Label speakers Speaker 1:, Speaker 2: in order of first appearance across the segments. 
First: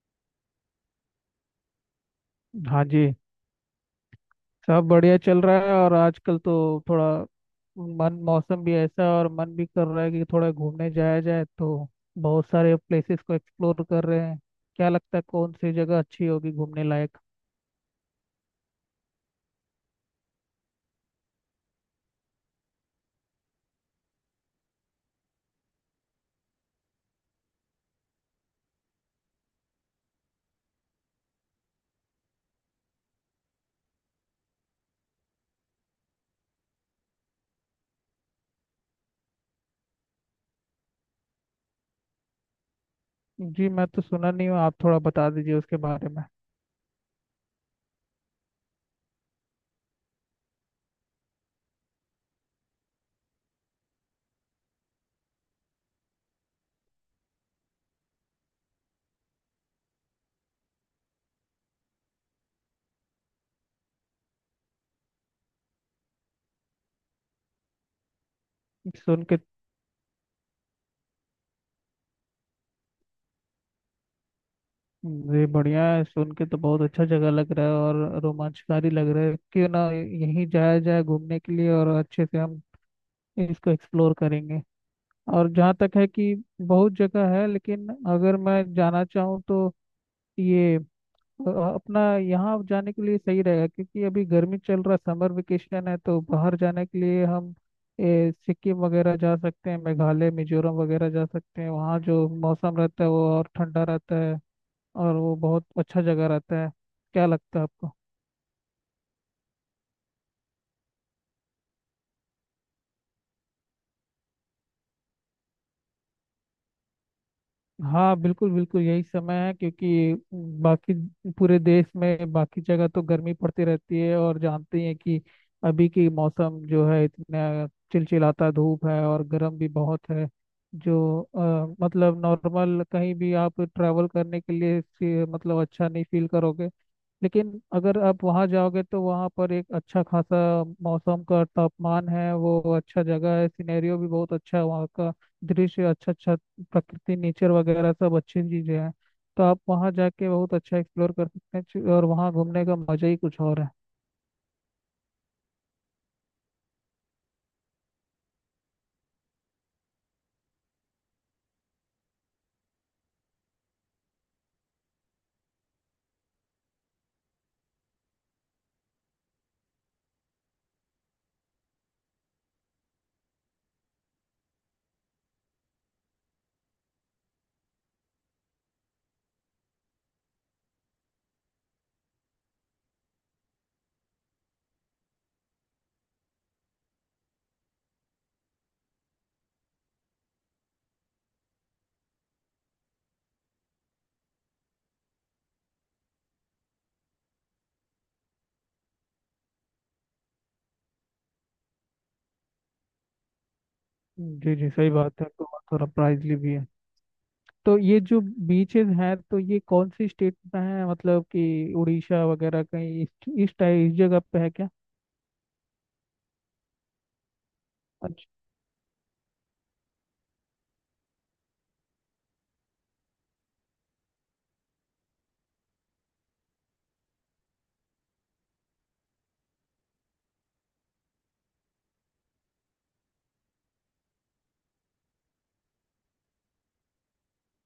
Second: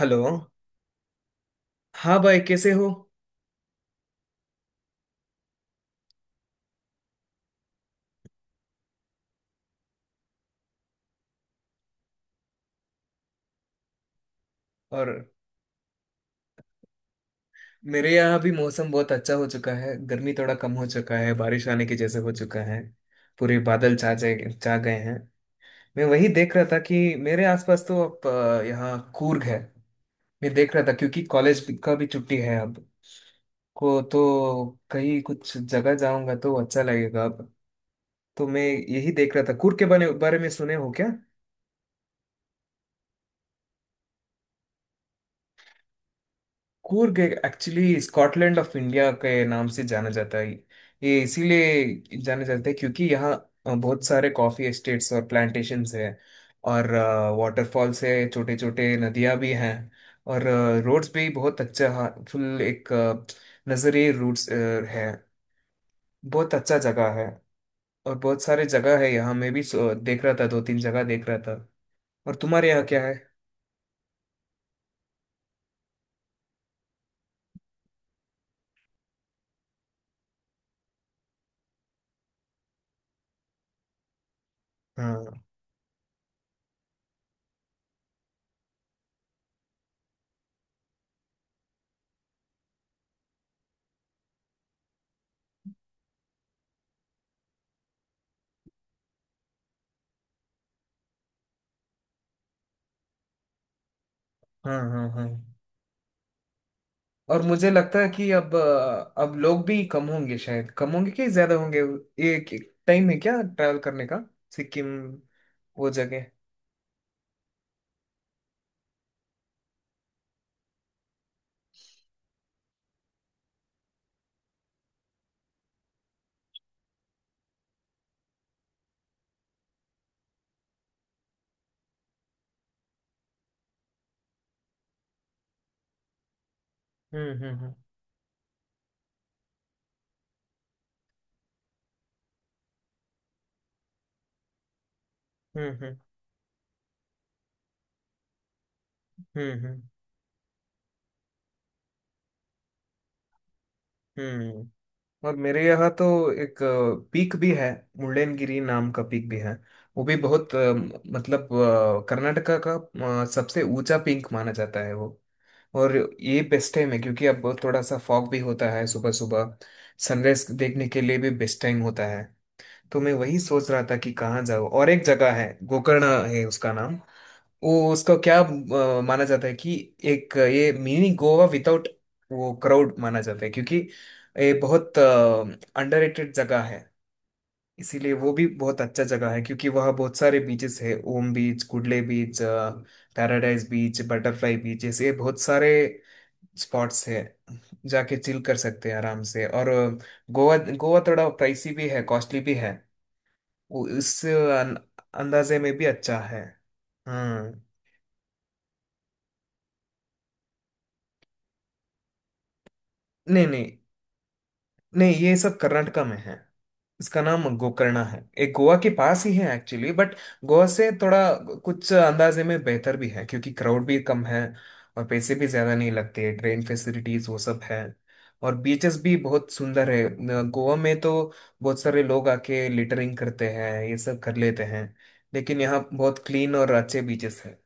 Speaker 1: Hello. हाँ भाई, कैसे
Speaker 2: हाँ
Speaker 1: हो?
Speaker 2: जी, सब बढ़िया चल रहा है। और आजकल तो थोड़ा मन, मौसम भी ऐसा है और मन भी कर रहा है कि थोड़ा घूमने जाया जाए, तो बहुत सारे प्लेसेस को एक्सप्लोर कर रहे हैं। क्या
Speaker 1: और
Speaker 2: लगता है कौन सी जगह अच्छी होगी घूमने लायक।
Speaker 1: मेरे यहाँ भी मौसम बहुत अच्छा हो चुका है। गर्मी थोड़ा कम हो चुका है, बारिश आने के जैसे हो चुका है। पूरे बादल छा गए हैं। मैं वही देख रहा था कि मेरे आसपास तो अब, यहाँ कूर्ग है। मैं देख रहा था क्योंकि कॉलेज का भी छुट्टी है अब। को तो कहीं कुछ जगह जाऊंगा तो अच्छा लगेगा अब। तो मैं यही देख रहा था। कूर्ग के बारे बारे में सुने हो क्या?
Speaker 2: जी, मैं तो सुना नहीं हूँ, आप थोड़ा बता दीजिए उसके बारे में।
Speaker 1: Coorg actually Scotland of India के नाम से जाना जाता है। ये इसीलिए जाना जाता है क्योंकि यहाँ बहुत सारे कॉफी एस्टेट्स और प्लांटेशंस हैं। और वाटरफॉल्स है, छोटे छोटे नदियाँ भी हैं। और रोड्स भी बहुत अच्छा फुल, एक नजरे रूट्स है। बहुत अच्छा जगह है। और बहुत सारे जगह है
Speaker 2: सुन
Speaker 1: यहाँ,
Speaker 2: के।
Speaker 1: मैं भी देख रहा था, दो तीन जगह देख रहा था। और तुम्हारे यहाँ क्या है?
Speaker 2: जी बढ़िया है, सुन के तो बहुत अच्छा जगह लग रहा है और रोमांचकारी लग रहा है। क्यों ना यहीं जाया जाए घूमने के लिए, और अच्छे से हम इसको एक्सप्लोर करेंगे।
Speaker 1: हाँ,
Speaker 2: और जहाँ तक है कि बहुत जगह है, लेकिन अगर मैं जाना चाहूँ तो ये अपना यहाँ जाने के लिए सही रहेगा। क्योंकि अभी गर्मी चल रहा, समर वेकेशन है, तो बाहर जाने के लिए हम सिक्किम वगैरह जा सकते हैं, मेघालय, मिजोरम वगैरह जा सकते हैं। वहाँ जो मौसम रहता है वो और ठंडा रहता है,
Speaker 1: हाँ, हाँ,
Speaker 2: और
Speaker 1: हाँ।
Speaker 2: वो बहुत अच्छा जगह रहता है। क्या
Speaker 1: और
Speaker 2: लगता है
Speaker 1: मुझे
Speaker 2: आपको।
Speaker 1: लगता है कि अब लोग भी कम होंगे, शायद कम होंगे कि ज्यादा होंगे। एक एक टाइम है क्या ट्रैवल करने का? सिक्किम, वो जगह।
Speaker 2: हाँ, बिल्कुल बिल्कुल यही समय है क्योंकि बाकी पूरे देश में बाकी जगह तो गर्मी पड़ती रहती है, और जानते ही हैं कि अभी की मौसम जो है इतना चिलचिलाता धूप है और गर्म भी बहुत है। जो मतलब नॉर्मल कहीं भी आप ट्रैवल करने के लिए मतलब अच्छा नहीं फील करोगे।
Speaker 1: हम्म,
Speaker 2: लेकिन
Speaker 1: हम्म,
Speaker 2: अगर आप वहाँ जाओगे तो वहाँ पर एक अच्छा खासा मौसम का तापमान है, वो अच्छा जगह है, सिनेरियो भी बहुत अच्छा है वहाँ का।
Speaker 1: हम्म,
Speaker 2: दृश्य
Speaker 1: हम्म,
Speaker 2: अच्छा अच्छा प्रकृति, नेचर वगैरह सब अच्छी चीजें हैं। तो आप
Speaker 1: हम्म,
Speaker 2: वहाँ जाके बहुत अच्छा एक्सप्लोर कर सकते हैं। और वहाँ घूमने का मजा ही कुछ और है।
Speaker 1: हम्म, और मेरे यहाँ तो एक पीक भी है, मुल्लेनगिरी नाम का पीक भी है। वो भी बहुत मतलब, कर्नाटका का सबसे ऊंचा पीक माना जाता है वो। और ये बेस्ट टाइम है क्योंकि अब थोड़ा सा फॉग भी होता है सुबह सुबह। सनराइज देखने के लिए भी बेस्ट टाइम होता है। तो मैं वही सोच रहा था कि कहाँ जाऊँ। और एक जगह है, गोकर्ण है उसका नाम। वो उसको क्या माना जाता है कि एक ये मिनी गोवा विदाउट वो क्राउड माना जाता है क्योंकि ये बहुत अंडररेटेड जगह है। इसीलिए वो भी बहुत अच्छा जगह है क्योंकि वहाँ बहुत सारे बीचेस है — ओम beach, Kudle beach, paradise beach, butterfly beach, ऐसे बहुत सारे स्पॉट्स है। जाके चिल कर सकते हैं आराम से। और गोवा गोवा थोड़ा प्राइसी भी है, कॉस्टली भी है। वो इस
Speaker 2: जी जी सही बात है, तो
Speaker 1: अंदाजे
Speaker 2: वहाँ
Speaker 1: में भी
Speaker 2: थोड़ा
Speaker 1: अच्छा
Speaker 2: प्राइजली
Speaker 1: है।
Speaker 2: भी है।
Speaker 1: हम्म।
Speaker 2: तो ये जो बीचेस हैं, तो ये कौन सी स्टेट में है, मतलब कि उड़ीसा वगैरह कहीं इस
Speaker 1: नहीं,
Speaker 2: इस
Speaker 1: नहीं,
Speaker 2: टाइप इस जगह पे है क्या।
Speaker 1: नहीं, ये सब कर्नाटका में है। इसका नाम गोकर्णा है,
Speaker 2: अच्छा।
Speaker 1: एक गोवा के पास ही है एक्चुअली, बट गोवा से थोड़ा कुछ अंदाजे में बेहतर भी है क्योंकि क्राउड भी कम है। और पैसे भी ज्यादा नहीं लगते, ट्रेन फैसिलिटीज वो सब है। और बीचेस भी बहुत सुंदर है। गोवा में तो बहुत सारे लोग आके लिटरिंग करते हैं, ये सब कर लेते हैं। लेकिन यहाँ बहुत क्लीन और अच्छे बीचेस हैं।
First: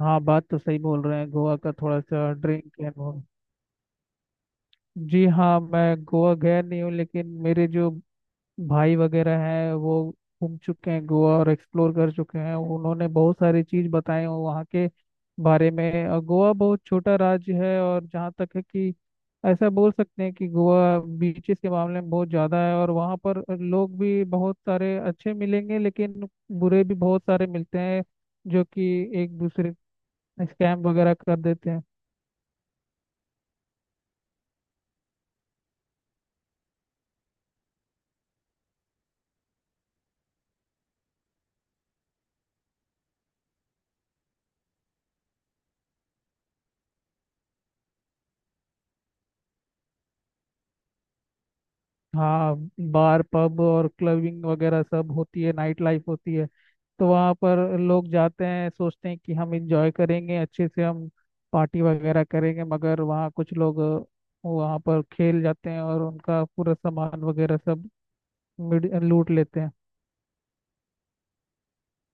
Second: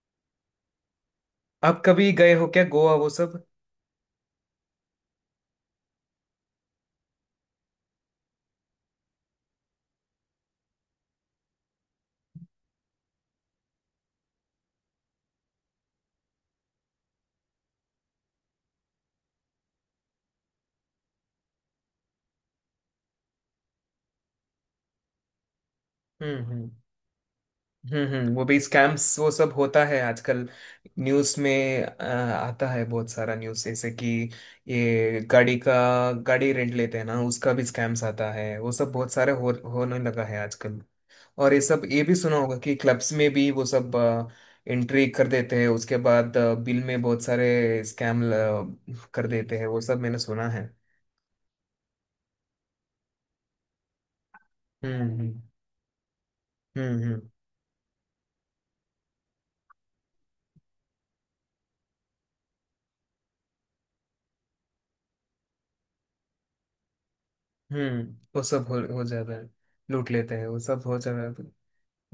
Speaker 2: हाँ बात तो सही बोल रहे हैं, गोवा का
Speaker 1: आप
Speaker 2: थोड़ा
Speaker 1: कभी
Speaker 2: सा
Speaker 1: गए हो क्या,
Speaker 2: ड्रिंक एंड
Speaker 1: गोवा वो
Speaker 2: वो।
Speaker 1: सब?
Speaker 2: जी हाँ, मैं गोवा गया नहीं हूँ, लेकिन मेरे जो भाई वगैरह हैं वो घूम चुके हैं गोवा और एक्सप्लोर कर चुके हैं। उन्होंने बहुत सारी चीज बताई हैं वहाँ के बारे में। और गोवा बहुत छोटा राज्य है, और जहाँ तक है कि ऐसा बोल सकते हैं कि गोवा बीचेस के मामले में बहुत ज़्यादा है और वहाँ पर लोग भी बहुत सारे अच्छे मिलेंगे, लेकिन
Speaker 1: हम्म, हम्म,
Speaker 2: बुरे भी बहुत सारे मिलते हैं
Speaker 1: हम्म, वो भी
Speaker 2: जो कि
Speaker 1: स्कैम्स वो
Speaker 2: एक
Speaker 1: सब
Speaker 2: दूसरे
Speaker 1: होता है आजकल।
Speaker 2: स्कैम वगैरह
Speaker 1: न्यूज़
Speaker 2: कर देते हैं।
Speaker 1: में आता है बहुत सारा न्यूज़, जैसे कि ये गाड़ी का गाड़ी रेंट लेते हैं ना, उसका भी स्कैम्स आता है, वो सब बहुत सारे हो होने लगा है आजकल। और ये सब ये भी सुना होगा कि क्लब्स में भी वो सब एंट्री कर देते हैं, उसके बाद बिल में बहुत सारे स्कैम कर देते हैं, वो सब मैंने सुना है।
Speaker 2: हाँ, बार, पब और क्लबिंग वगैरह
Speaker 1: हम्म,
Speaker 2: सब
Speaker 1: हम्म,
Speaker 2: होती है, नाइट लाइफ होती है।
Speaker 1: हम्म,
Speaker 2: तो
Speaker 1: हम्म,
Speaker 2: वहाँ पर लोग जाते हैं, सोचते हैं कि हम इंजॉय करेंगे अच्छे से, हम पार्टी वगैरह करेंगे। मगर वहाँ कुछ लोग वहाँ पर खेल जाते हैं और उनका पूरा सामान वगैरह सब
Speaker 1: वो सब हो, हो
Speaker 2: लूट
Speaker 1: जाता है।
Speaker 2: लेते हैं।
Speaker 1: लूट लेते हैं, वो सब हो जाता है।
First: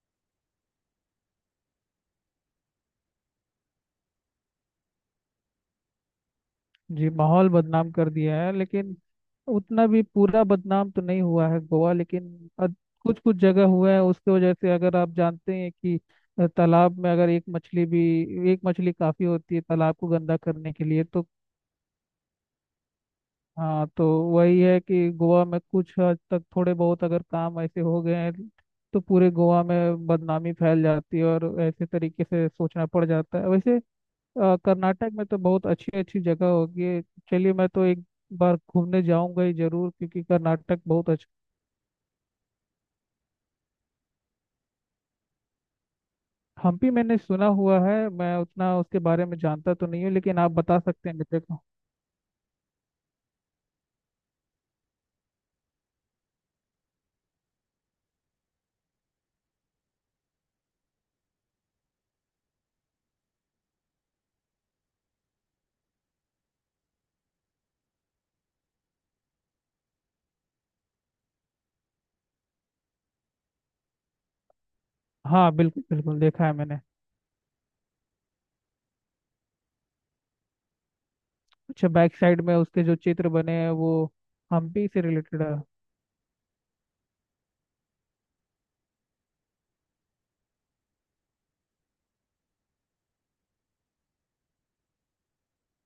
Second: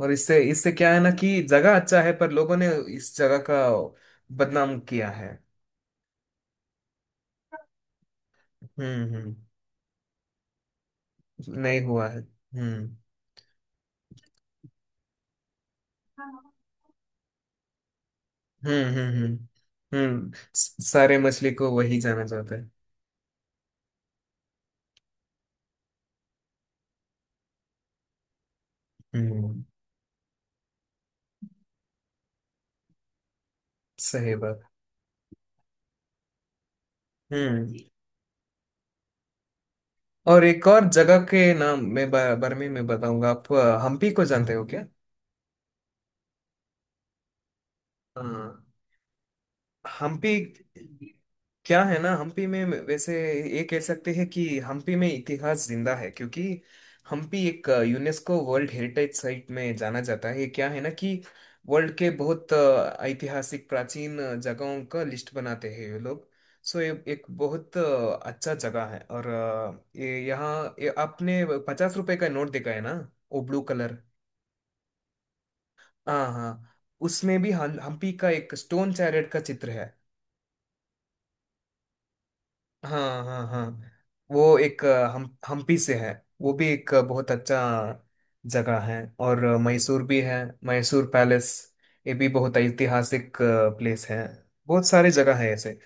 Speaker 1: और इससे इससे क्या है ना कि जगह अच्छा है, पर लोगों ने इस जगह का बदनाम किया है।
Speaker 2: जी, माहौल बदनाम कर दिया है, लेकिन
Speaker 1: हम्म, हम्म।
Speaker 2: उतना भी पूरा बदनाम तो नहीं हुआ है
Speaker 1: नहीं
Speaker 2: गोवा।
Speaker 1: हुआ है।
Speaker 2: लेकिन
Speaker 1: हम्म,
Speaker 2: कुछ कुछ जगह हुआ है, उसकी वजह से अगर आप जानते हैं कि तालाब में अगर एक मछली भी, एक
Speaker 1: हम्म,
Speaker 2: मछली
Speaker 1: हम्म,
Speaker 2: काफी
Speaker 1: हम्म,
Speaker 2: होती है तालाब को गंदा करने के लिए।
Speaker 1: सारे
Speaker 2: तो
Speaker 1: मछली को वही जाना जाता है।
Speaker 2: हाँ, तो वही है कि गोवा में कुछ हद तक थोड़े बहुत अगर काम ऐसे हो गए हैं तो पूरे
Speaker 1: हम्म,
Speaker 2: गोवा में बदनामी फैल जाती है, और ऐसे तरीके से सोचना पड़ जाता है वैसे।
Speaker 1: सही बात।
Speaker 2: कर्नाटक में तो बहुत अच्छी अच्छी जगह होगी है। चलिए, मैं
Speaker 1: हम्म।
Speaker 2: तो एक बार घूमने जाऊंगा ही जरूर क्योंकि
Speaker 1: और एक
Speaker 2: कर्नाटक
Speaker 1: और
Speaker 2: बहुत
Speaker 1: जगह
Speaker 2: अच्छा।
Speaker 1: के नाम मैं बारे में मैं बताऊंगा। आप हम्पी को जानते हो क्या?
Speaker 2: हम्पी मैंने सुना हुआ है, मैं
Speaker 1: हाँ।
Speaker 2: उतना उसके बारे में जानता तो नहीं हूँ,
Speaker 1: हम्पी।
Speaker 2: लेकिन आप बता सकते हैं मुझे को।
Speaker 1: क्या है ना, हम्पी में वैसे ये कह सकते हैं कि हम्पी में इतिहास जिंदा है क्योंकि हम्पी एक यूनेस्को वर्ल्ड हेरिटेज साइट में जाना जाता है। ये क्या है ना कि वर्ल्ड के बहुत ऐतिहासिक प्राचीन जगहों का लिस्ट बनाते हैं ये लोग। सो ये एक बहुत अच्छा जगह है। और ये यहाँ, ये आपने 50 रुपए का नोट देखा है ना? वो ब्लू कलर।
Speaker 2: हाँ बिल्कुल बिल्कुल,
Speaker 1: हाँ,
Speaker 2: देखा है
Speaker 1: हाँ।
Speaker 2: मैंने।
Speaker 1: उसमें भी हम्पी का एक स्टोन चैरेट का चित्र है।
Speaker 2: अच्छा, बैक साइड में उसके जो
Speaker 1: हाँ,
Speaker 2: चित्र
Speaker 1: हाँ,
Speaker 2: बने हैं वो
Speaker 1: हाँ। वो एक
Speaker 2: हम्पी से
Speaker 1: हम
Speaker 2: रिलेटेड है।
Speaker 1: हम्पी से है। वो भी एक बहुत अच्छा जगह है। और मैसूर भी है, मैसूर पैलेस। ये भी बहुत ऐतिहासिक प्लेस है। बहुत सारे जगह है ऐसे।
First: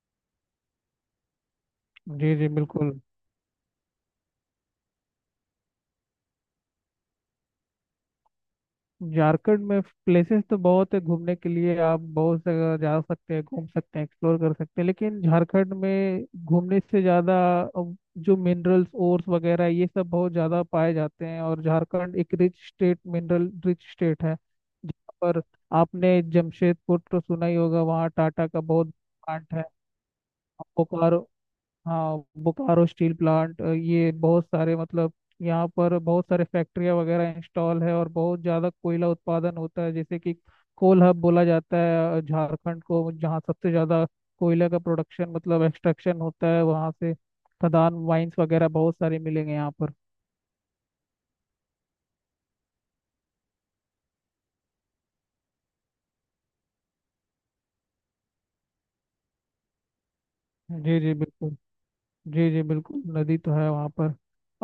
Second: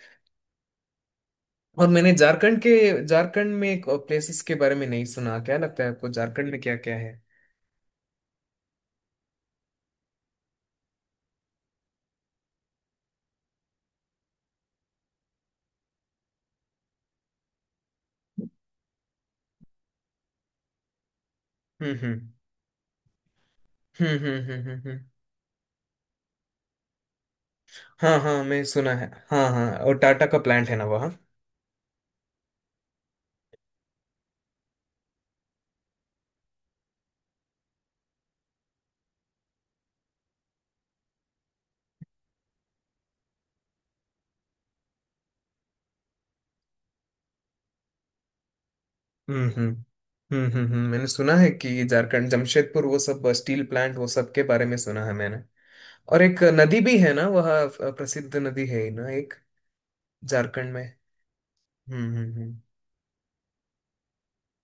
Speaker 1: और मैंने
Speaker 2: जी जी बिल्कुल।
Speaker 1: झारखंड में एक प्लेसेस के बारे में नहीं सुना। क्या लगता है आपको, झारखंड में क्या क्या है?
Speaker 2: झारखंड में प्लेसेस तो बहुत है, घूमने के लिए आप बहुत जगह जा सकते हैं, घूम सकते हैं, एक्सप्लोर कर सकते हैं। लेकिन झारखंड में घूमने से ज़्यादा अब जो मिनरल्स, ओर्स वगैरह ये सब बहुत ज़्यादा पाए जाते हैं, और
Speaker 1: हम्म,
Speaker 2: झारखंड
Speaker 1: हम्म,
Speaker 2: एक rich state, mineral rich
Speaker 1: hmm,
Speaker 2: state है।
Speaker 1: हम्म, हम्म, हम्म,
Speaker 2: जहाँ पर आपने जमशेदपुर तो सुना ही होगा, वहाँ
Speaker 1: हाँ, हाँ,
Speaker 2: टाटा का
Speaker 1: मैं
Speaker 2: बहुत
Speaker 1: सुना है, हाँ,
Speaker 2: प्लांट है।
Speaker 1: हाँ, और टाटा का प्लांट है ना वहाँ।
Speaker 2: बोकारो। हाँ, बोकारो स्टील प्लांट। ये बहुत सारे मतलब यहाँ पर बहुत सारे फैक्ट्रियाँ वगैरह इंस्टॉल है और बहुत ज़्यादा कोयला उत्पादन होता है, जैसे कि कोल हब बोला जाता है झारखंड को, जहाँ सबसे ज़्यादा कोयला का प्रोडक्शन, मतलब एक्सट्रैक्शन होता है वहाँ से। खदान, माइंस वगैरह बहुत सारे
Speaker 1: हम्म,
Speaker 2: मिलेंगे
Speaker 1: हम्म,
Speaker 2: यहाँ पर।
Speaker 1: हम्म, हम्म, मैंने सुना है कि झारखंड, जमशेदपुर वो सब, स्टील प्लांट वो सब के बारे में सुना है मैंने। और एक नदी भी है ना वह, प्रसिद्ध नदी है ही ना एक, झारखंड में।
Speaker 2: जी जी बिल्कुल।
Speaker 1: हम्म,
Speaker 2: जी
Speaker 1: हम्म,
Speaker 2: जी बिल्कुल, नदी तो है वहाँ पर।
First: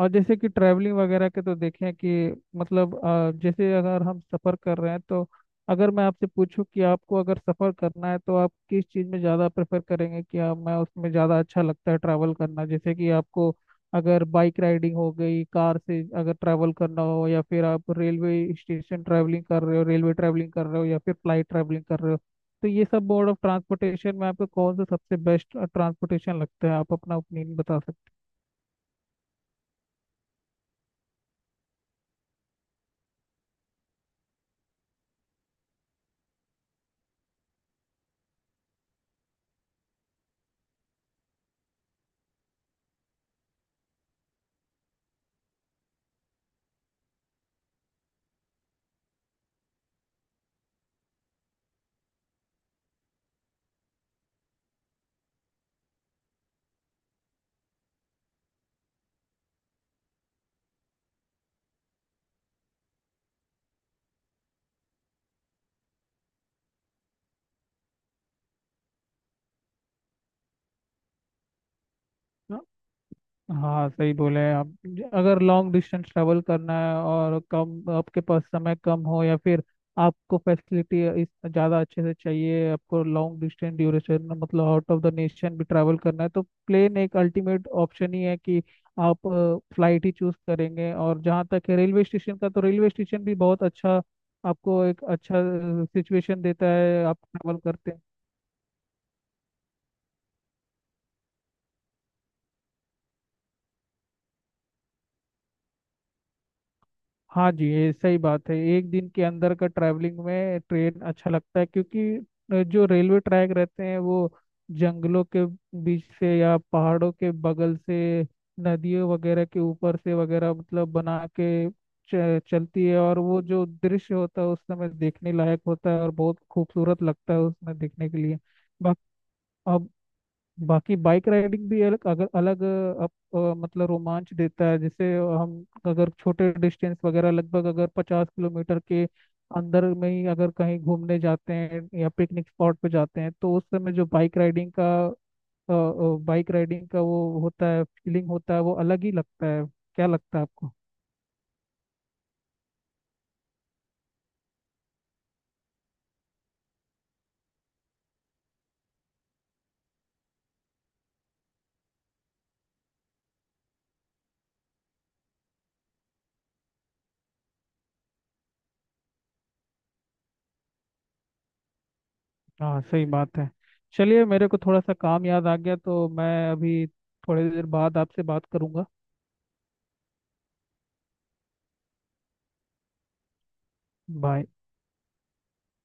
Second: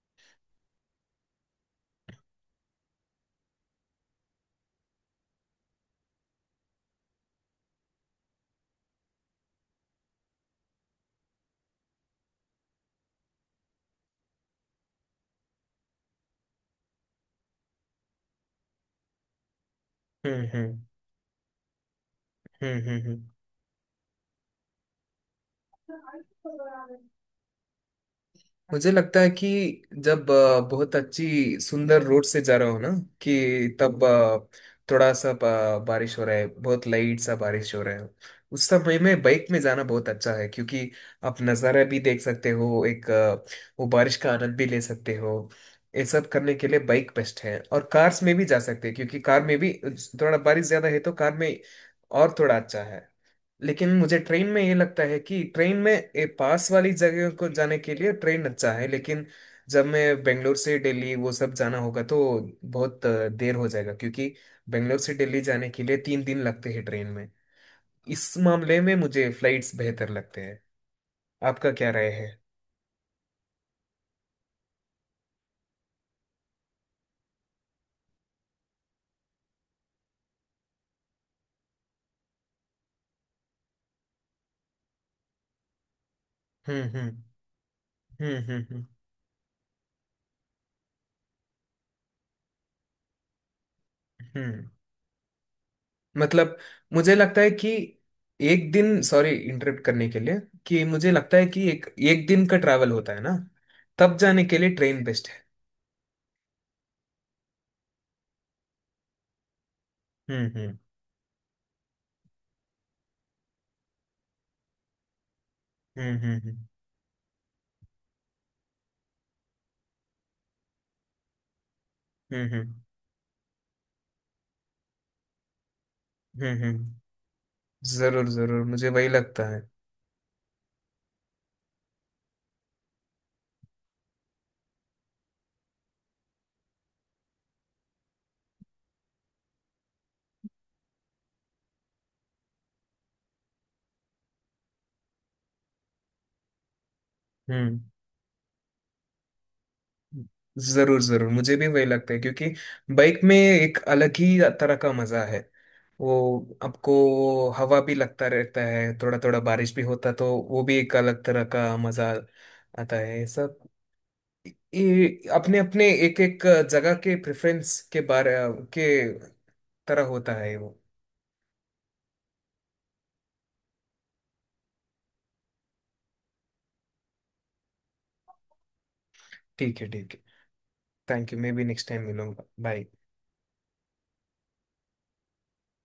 Speaker 2: और जैसे कि ट्रैवलिंग वगैरह के तो देखें कि मतलब जैसे अगर हम सफ़र कर रहे हैं तो अगर मैं आपसे पूछूं कि आपको अगर सफ़र करना है तो आप किस चीज़ में ज़्यादा प्रेफर करेंगे, कि आप, मैं उसमें ज़्यादा अच्छा लगता है ट्रैवल करना, जैसे कि आपको अगर बाइक राइडिंग हो गई, कार से अगर ट्रैवल करना हो, या फिर आप रेलवे स्टेशन ट्रैवलिंग कर रहे हो, रेलवे
Speaker 1: हम्म,
Speaker 2: ट्रैवलिंग कर
Speaker 1: हम्म,
Speaker 2: रहे हो, या फिर फ्लाइट ट्रैवलिंग कर रहे हो। तो
Speaker 1: हम्म,
Speaker 2: ये
Speaker 1: हम्म,
Speaker 2: सब
Speaker 1: हम्म,
Speaker 2: मोड ऑफ ट्रांसपोर्टेशन में आपको कौन सा सबसे बेस्ट ट्रांसपोर्टेशन लगता है, आप अपना ओपिनियन बता सकते
Speaker 1: मुझे लगता है कि जब बहुत अच्छी सुंदर रोड से जा रहा हो ना, कि तब थोड़ा सा बारिश हो रहा है, बहुत लाइट सा बारिश हो रहा है, उस समय में बाइक में जाना बहुत अच्छा है क्योंकि आप नज़ारा भी देख सकते हो एक, वो बारिश का आनंद भी ले सकते हो। ये सब करने के लिए बाइक बेस्ट है। और कार्स में भी जा सकते हैं क्योंकि कार में भी थोड़ा बारिश ज्यादा है तो कार में और थोड़ा अच्छा है। लेकिन मुझे ट्रेन में ये लगता है कि ट्रेन में पास वाली जगह को जाने के लिए ट्रेन अच्छा है, लेकिन जब मैं बेंगलोर से दिल्ली वो सब जाना होगा तो बहुत देर हो जाएगा क्योंकि बेंगलोर से दिल्ली जाने के लिए 3 दिन लगते हैं ट्रेन में। इस मामले में मुझे फ्लाइट्स बेहतर लगते हैं। आपका क्या राय है?
Speaker 2: हैं। हाँ सही बोले आप। अगर लॉन्ग डिस्टेंस ट्रेवल करना है और कम, आपके पास समय कम हो, या फिर आपको फैसिलिटी इस ज़्यादा अच्छे से चाहिए, आपको लॉन्ग डिस्टेंस ड्यूरेशन मतलब आउट ऑफ द नेशन भी ट्रैवल करना है, तो
Speaker 1: हम्म,
Speaker 2: प्लेन
Speaker 1: हम्म,
Speaker 2: एक अल्टीमेट ऑप्शन ही
Speaker 1: हम्म,
Speaker 2: है कि
Speaker 1: हम्म, हम्म,
Speaker 2: आप फ्लाइट ही चूज करेंगे। और जहाँ तक है रेलवे स्टेशन का, तो रेलवे स्टेशन भी बहुत अच्छा
Speaker 1: हम्म।
Speaker 2: आपको एक अच्छा सिचुएशन
Speaker 1: मतलब,
Speaker 2: देता है,
Speaker 1: मुझे
Speaker 2: आप
Speaker 1: लगता है
Speaker 2: ट्रैवल
Speaker 1: कि
Speaker 2: करते हैं।
Speaker 1: एक दिन, सॉरी इंटरप्ट करने के लिए, कि मुझे लगता है कि एक एक दिन का ट्रैवल होता है ना, तब जाने के लिए ट्रेन बेस्ट है।
Speaker 2: हाँ जी, ये सही बात है। एक दिन के अंदर का ट्रैवलिंग
Speaker 1: हम्म,
Speaker 2: में
Speaker 1: हम्म,
Speaker 2: ट्रेन अच्छा लगता है, क्योंकि जो रेलवे ट्रैक रहते हैं वो जंगलों के बीच
Speaker 1: हम्म,
Speaker 2: से
Speaker 1: हम्म,
Speaker 2: या
Speaker 1: हम्म,
Speaker 2: पहाड़ों के बगल से, नदियों वगैरह के ऊपर से वगैरह, मतलब बना के
Speaker 1: हम्म,
Speaker 2: चलती है, और वो जो दृश्य होता है उस समय देखने लायक होता है और बहुत
Speaker 1: हम्म, हम्म, हम्म,
Speaker 2: खूबसूरत लगता है उसमें देखने के
Speaker 1: जरूर
Speaker 2: लिए।
Speaker 1: जरूर मुझे वही
Speaker 2: बाकी
Speaker 1: लगता है।
Speaker 2: अब बाकी बाइक राइडिंग भी अलग, अगर अलग मतलब रोमांच देता है। जैसे हम अगर छोटे डिस्टेंस वगैरह, लगभग अगर 50 किलोमीटर के अंदर में ही अगर कहीं घूमने जाते हैं या पिकनिक स्पॉट पे जाते हैं, तो उस समय जो बाइक राइडिंग का वो होता
Speaker 1: हम्म,
Speaker 2: है, फीलिंग होता है, वो अलग ही लगता है। क्या लगता है आपको।
Speaker 1: जरूर जरूर मुझे भी वही लगता है क्योंकि बाइक में एक अलग ही तरह का मजा है। वो, आपको हवा भी लगता रहता है, थोड़ा थोड़ा बारिश भी होता तो वो भी एक अलग तरह का मजा आता है, ये सब। ये अपने अपने एक एक जगह के प्रेफरेंस के बारे के तरह होता है वो।
Speaker 2: हाँ सही बात है। चलिए, मेरे को थोड़ा सा काम याद आ गया तो मैं अभी थोड़ी देर बाद आपसे बात करूंगा।
Speaker 1: ठीक है, ठीक है। Thank you. मैं भी नेक्स्ट टाइम मिलूंगा। बाय।
Speaker 2: बाय।